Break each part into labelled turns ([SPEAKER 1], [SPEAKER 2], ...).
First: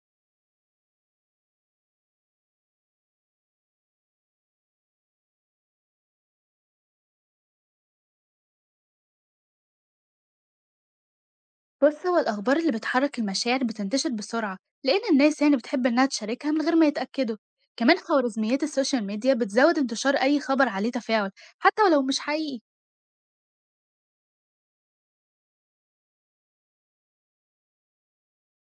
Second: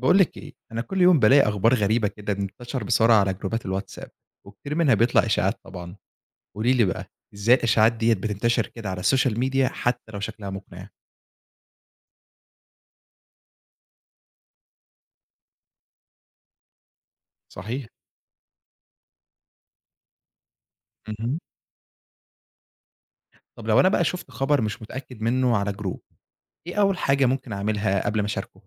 [SPEAKER 1] بقول لك ايه، انا كل يوم بلاقي اخبار غريبه كده بتنتشر بسرعه على جروبات الواتساب، وكتير منها بيطلع اشاعات طبعا. قولي لي بقى، ازاي الاشاعات ديت بتنتشر كده على السوشيال ميديا حتى لو شكلها مقنع؟
[SPEAKER 2] بص، هو الأخبار اللي بتحرك المشاعر بتنتشر بسرعة، لأن الناس يعني بتحب إنها تشاركها من غير ما يتأكدوا.
[SPEAKER 1] صحيح.
[SPEAKER 2] كمان خوارزميات السوشيال ميديا بتزود انتشار أي خبر عليه تفاعل،
[SPEAKER 1] مهم.
[SPEAKER 2] حتى ولو مش حقيقي.
[SPEAKER 1] طب لو انا بقى شفت خبر مش متاكد منه على جروب، ايه اول حاجه ممكن اعملها قبل ما اشاركه؟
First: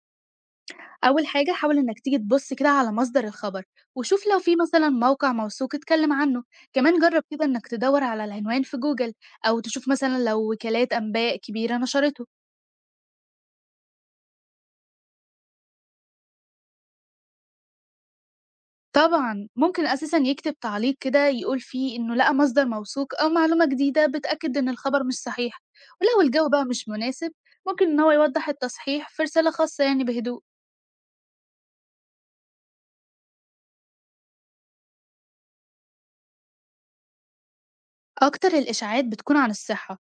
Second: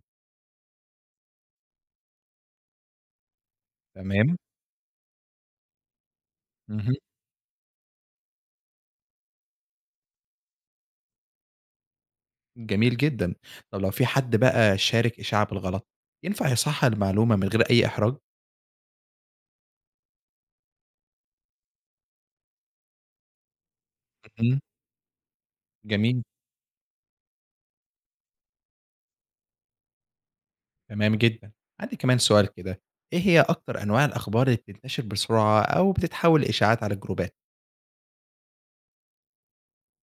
[SPEAKER 2] أول حاجة حاول إنك تيجي تبص كده على مصدر الخبر، وشوف
[SPEAKER 1] تمام.
[SPEAKER 2] لو في مثلا موقع موثوق اتكلم عنه.
[SPEAKER 1] مهم.
[SPEAKER 2] كمان جرب كده إنك تدور على العنوان في جوجل، أو تشوف مثلا لو وكالات أنباء كبيرة نشرته.
[SPEAKER 1] جميل جدا. طب لو في حد بقى شارك اشاعه بالغلط، ينفع يصحح المعلومه من غير اي احراج؟
[SPEAKER 2] طبعًا, ممكن أساسًا يكتب تعليق كده يقول فيه إنه لقى مصدر موثوق أو معلومة جديدة بتأكد
[SPEAKER 1] مهم.
[SPEAKER 2] إن الخبر مش صحيح. ولو
[SPEAKER 1] جميل.
[SPEAKER 2] الجو بقى مش مناسب، ممكن إن هو يوضح التصحيح في رسالة خاصة يعني بهدوء.
[SPEAKER 1] تمام جدًا. عندي كمان سؤال كده، إيه هي أكتر أنواع الأخبار اللي بتنتشر بسرعة أو بتتحول لإشاعات على الجروبات؟
[SPEAKER 2] أكتر الإشاعات بتكون عن الصحة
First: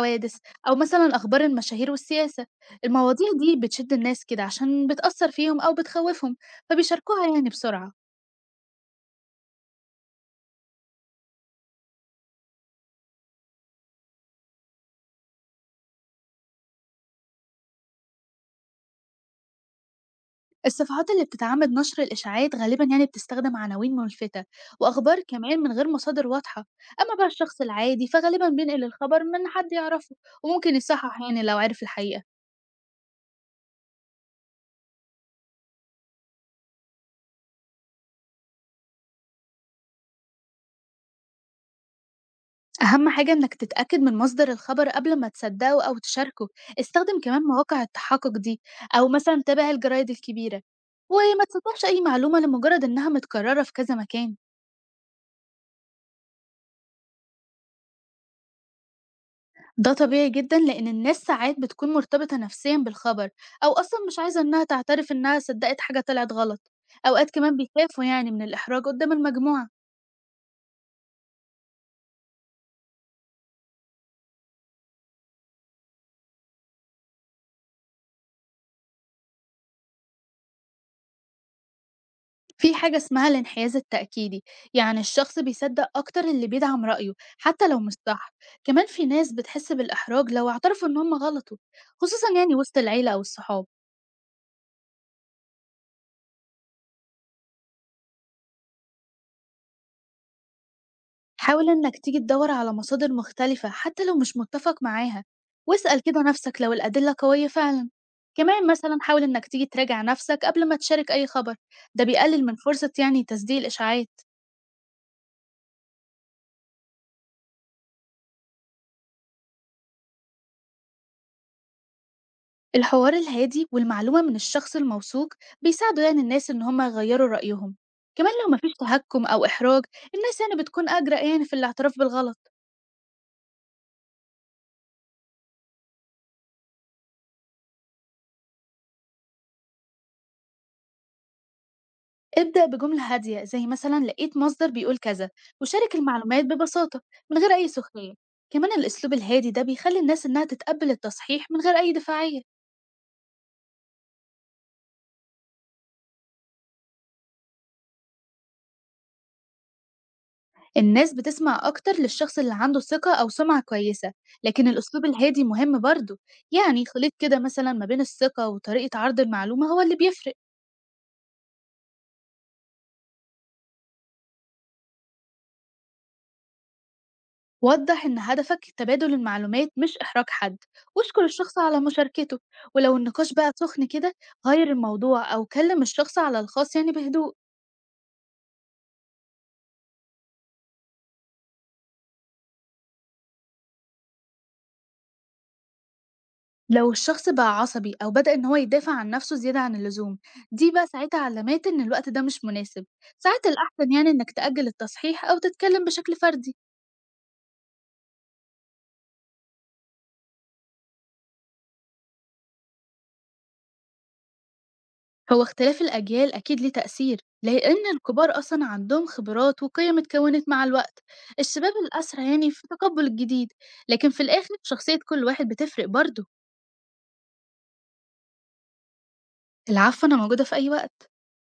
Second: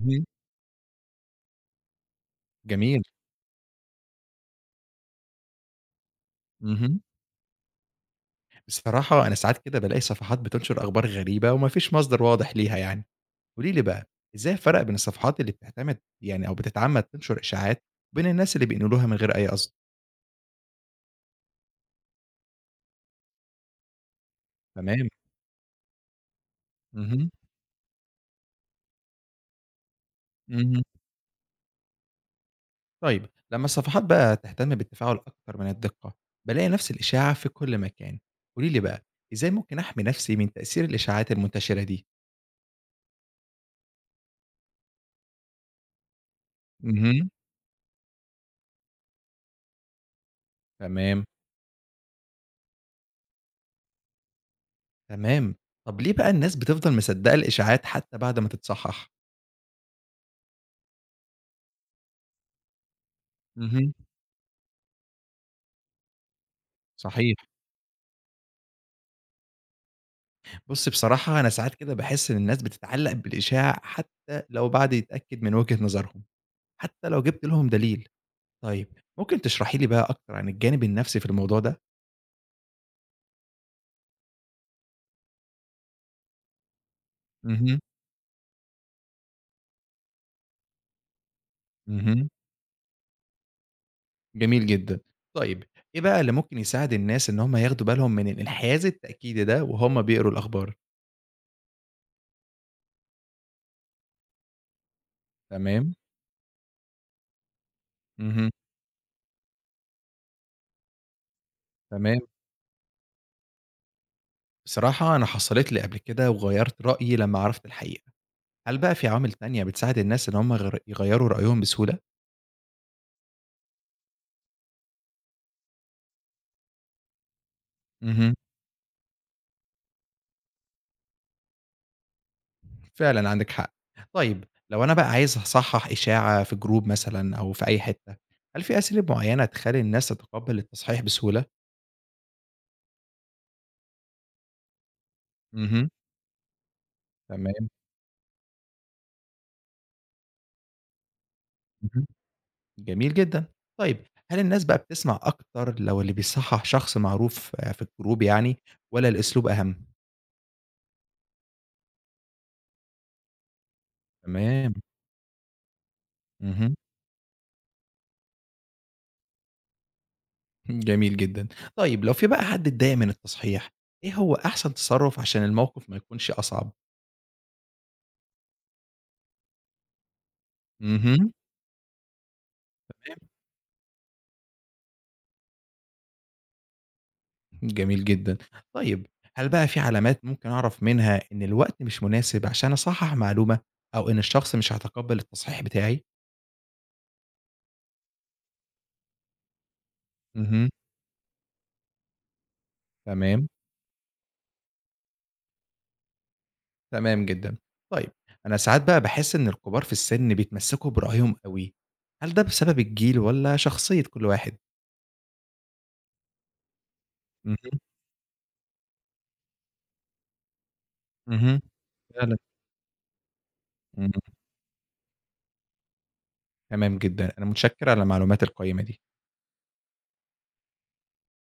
[SPEAKER 1] اهم.
[SPEAKER 2] أو مثلًا أخبار المشاهير والسياسة.
[SPEAKER 1] جميل.
[SPEAKER 2] المواضيع دي بتشد الناس كده عشان بتأثر فيهم أو بتخوفهم،
[SPEAKER 1] اهم.
[SPEAKER 2] فبيشاركوها يعني بسرعة.
[SPEAKER 1] بصراحة أنا ساعات كده بالاقي صفحات بتنشر أخبار غريبة وما فيش مصدر واضح ليها يعني. قولي لي بقى، إزاي أفرّق بين الصفحات اللي بتعتمد يعني أو بتتعمد تنشر إشاعات، وبين الناس اللي بينقلوها من غير أي قصد؟
[SPEAKER 2] الصفحات اللي بتدعمد نشر الإشاعات غالبا يعني بتستخدم عناوين ملفتة،
[SPEAKER 1] تمام.
[SPEAKER 2] وأخبار كمان من غير مصادر واضحة. أما بقى
[SPEAKER 1] اهم.
[SPEAKER 2] الشخص العادي فغالبا بينقل الخبر من حد يعرفه، وممكن
[SPEAKER 1] اهم.
[SPEAKER 2] يصحح يعني لو عرف الحقيقة.
[SPEAKER 1] طيب، لمّا الصفحات بقى تهتم بالتفاعل أكتر من الدقة، بالاقي نفس الإشاعة في كل مكان. قولي لي بقى، إزاي ممكن أحمي نفسي من تأثير الإشاعات المنتشرة دي؟
[SPEAKER 2] أهم حاجة إنك تتأكد من مصدر الخبر قبل ما تصدقه أو تشاركه. استخدم
[SPEAKER 1] اهم،
[SPEAKER 2] كمان مواقع التحقق دي، أو مثلا تابع الجرايد الكبيرة،
[SPEAKER 1] تمام،
[SPEAKER 2] وما تصدقش أي معلومة لمجرد إنها متكررة في كذا مكان.
[SPEAKER 1] تمام. طب ليه بقى الناس بتفضل مصدقة الإشاعات حتى بعد ما تتصحح؟
[SPEAKER 2] ده طبيعي جدا لأن الناس ساعات بتكون مرتبطة نفسيا بالخبر، أو
[SPEAKER 1] اهم،
[SPEAKER 2] أصلا مش عايزة إنها تعترف إنها صدقت حاجة طلعت غلط. أوقات
[SPEAKER 1] صحيح.
[SPEAKER 2] كمان بيخافوا يعني من الإحراج قدام المجموعة.
[SPEAKER 1] بُصّي، بصراحة أنا ساعات كده باحس إن الناس بتتعلق بالإشاعة حتى لو بعد يتأكد من وجهة نظرهم، حتى لو جبت لهم دليل. طيب، ممكن تشرحي لي بقى أكتر عن الجانب النفسي في الموضوع ده؟
[SPEAKER 2] في حاجة اسمها الانحياز التأكيدي، يعني الشخص بيصدق أكتر اللي بيدعم رأيه، حتى
[SPEAKER 1] اهم،
[SPEAKER 2] لو مش صح. كمان في ناس بتحس بالإحراج لو اعترفوا إن هم غلطوا، خصوصا
[SPEAKER 1] اهم.
[SPEAKER 2] يعني وسط العيلة أو الصحاب.
[SPEAKER 1] جميل جدًا. طيب، إيه بقى اللي ممكن يساعد الناس إن هم ياخدوا بالهم من الإنحياز التأكيدي ده وهُم بيقروا الأخبار؟
[SPEAKER 2] حاول إنك تيجي تدور على مصادر مختلفة حتى لو مش متفق معاها،
[SPEAKER 1] تمام،
[SPEAKER 2] واسأل كده نفسك لو الأدلة قوية فعلا.
[SPEAKER 1] اهم،
[SPEAKER 2] كمان مثلا حاول إنك تيجي تراجع نفسك قبل ما تشارك أي خبر. ده
[SPEAKER 1] تمام.
[SPEAKER 2] بيقلل من فرصة يعني تصديق الإشاعات.
[SPEAKER 1] بصراحة أنا حصلت لي قبل كده وغيّرت رأيي لمّا عرفت الحقيقة. هل بقى في عوامل تانية بتساعد الناس إن هم يغيّروا رأيهم بسهولة؟
[SPEAKER 2] الحوار الهادي والمعلومة من الشخص الموثوق بيساعدوا يعني الناس إن هما يغيروا رأيهم. كمان
[SPEAKER 1] اهم،
[SPEAKER 2] لو مفيش تهكم أو إحراج، الناس يعني بتكون أجرأ يعني في الاعتراف بالغلط.
[SPEAKER 1] فعلًا عندِك حق. طيب، لو أنا بقى عايز أصحّح إشاعة في جروب مثلًا أو في أي حتّة، هل في أساليب معيّنة تخلّي الناس تتقبّل التصحيح بسهولة؟
[SPEAKER 2] ابدأ بجملة هادية زي مثلا لقيت مصدر بيقول كذا،
[SPEAKER 1] اهم،
[SPEAKER 2] وشارك المعلومات ببساطة من غير
[SPEAKER 1] تمام،
[SPEAKER 2] أي سخرية. كمان الأسلوب الهادي ده بيخلي الناس إنها تتقبل التصحيح من غير أي
[SPEAKER 1] اهم.
[SPEAKER 2] دفاعية.
[SPEAKER 1] جميل جدًا. طيب، هل الناس بقى بتسمع أكتر لو اللي بيصحّح شخص معروف، آه، في الجروب يعني، والّا الأسلوب أهم؟
[SPEAKER 2] الناس بتسمع أكتر للشخص اللي عنده ثقة أو سمعة كويسة، لكن
[SPEAKER 1] تمام.
[SPEAKER 2] الأسلوب الهادي مهم برضه.
[SPEAKER 1] اهم.
[SPEAKER 2] يعني خليط كده مثلا ما بين الثقة وطريقة عرض المعلومة هو اللي بيفرق.
[SPEAKER 1] جميل جدًا. طيب، لو في بقى حد اتضايق من التصحيح، إيه هو أحسن تصرُّف عشان الموقف ما يكونش أصعب؟
[SPEAKER 2] وضح إن هدفك تبادل المعلومات مش إحراج حد، واشكر
[SPEAKER 1] اهم.
[SPEAKER 2] الشخص على مشاركته. ولو
[SPEAKER 1] تمام.
[SPEAKER 2] النقاش بقى سخن كده، غير الموضوع أو كلم الشخص على الخاص يعني بهدوء.
[SPEAKER 1] جميل جدًا. طيب، هل بقى في علامات ممكن أعرف منها إن الوقت مش مناسب عشان أصحّح معلومة، أو إن الشخص مش هيتقبّل التصحيح بتاعي؟
[SPEAKER 2] لو الشخص بقى عصبي أو بدأ إن هو يدافع عن نفسه زيادة عن اللزوم،
[SPEAKER 1] اهم.
[SPEAKER 2] دي بقى ساعتها علامات إن الوقت ده مش مناسب. ساعات
[SPEAKER 1] تمام.
[SPEAKER 2] الأحسن يعني إنك تأجل التصحيح أو تتكلم بشكل فردي.
[SPEAKER 1] تمام جدًا. طيب، أنا ساعات بقى باحس إن الكبار في السن بيتمسكوا برأيهم أوي، هل ده بسبب الجيل والّا شخصية كل واحد؟
[SPEAKER 2] هو اختلاف الأجيال أكيد ليه تأثير لأن
[SPEAKER 1] اهم،
[SPEAKER 2] الكبار أصلا عندهم خبرات وقيم اتكونت مع الوقت.
[SPEAKER 1] اهم،
[SPEAKER 2] الشباب الأسرع
[SPEAKER 1] فعلًا،
[SPEAKER 2] يعني في تقبل الجديد،
[SPEAKER 1] إمم،
[SPEAKER 2] لكن في الآخر شخصية كل واحد بتفرق برضه.
[SPEAKER 1] تمام جدًا، أنا متشكر على المعلومات القيّمة دي.
[SPEAKER 2] العفو، أنا موجودة في أي وقت.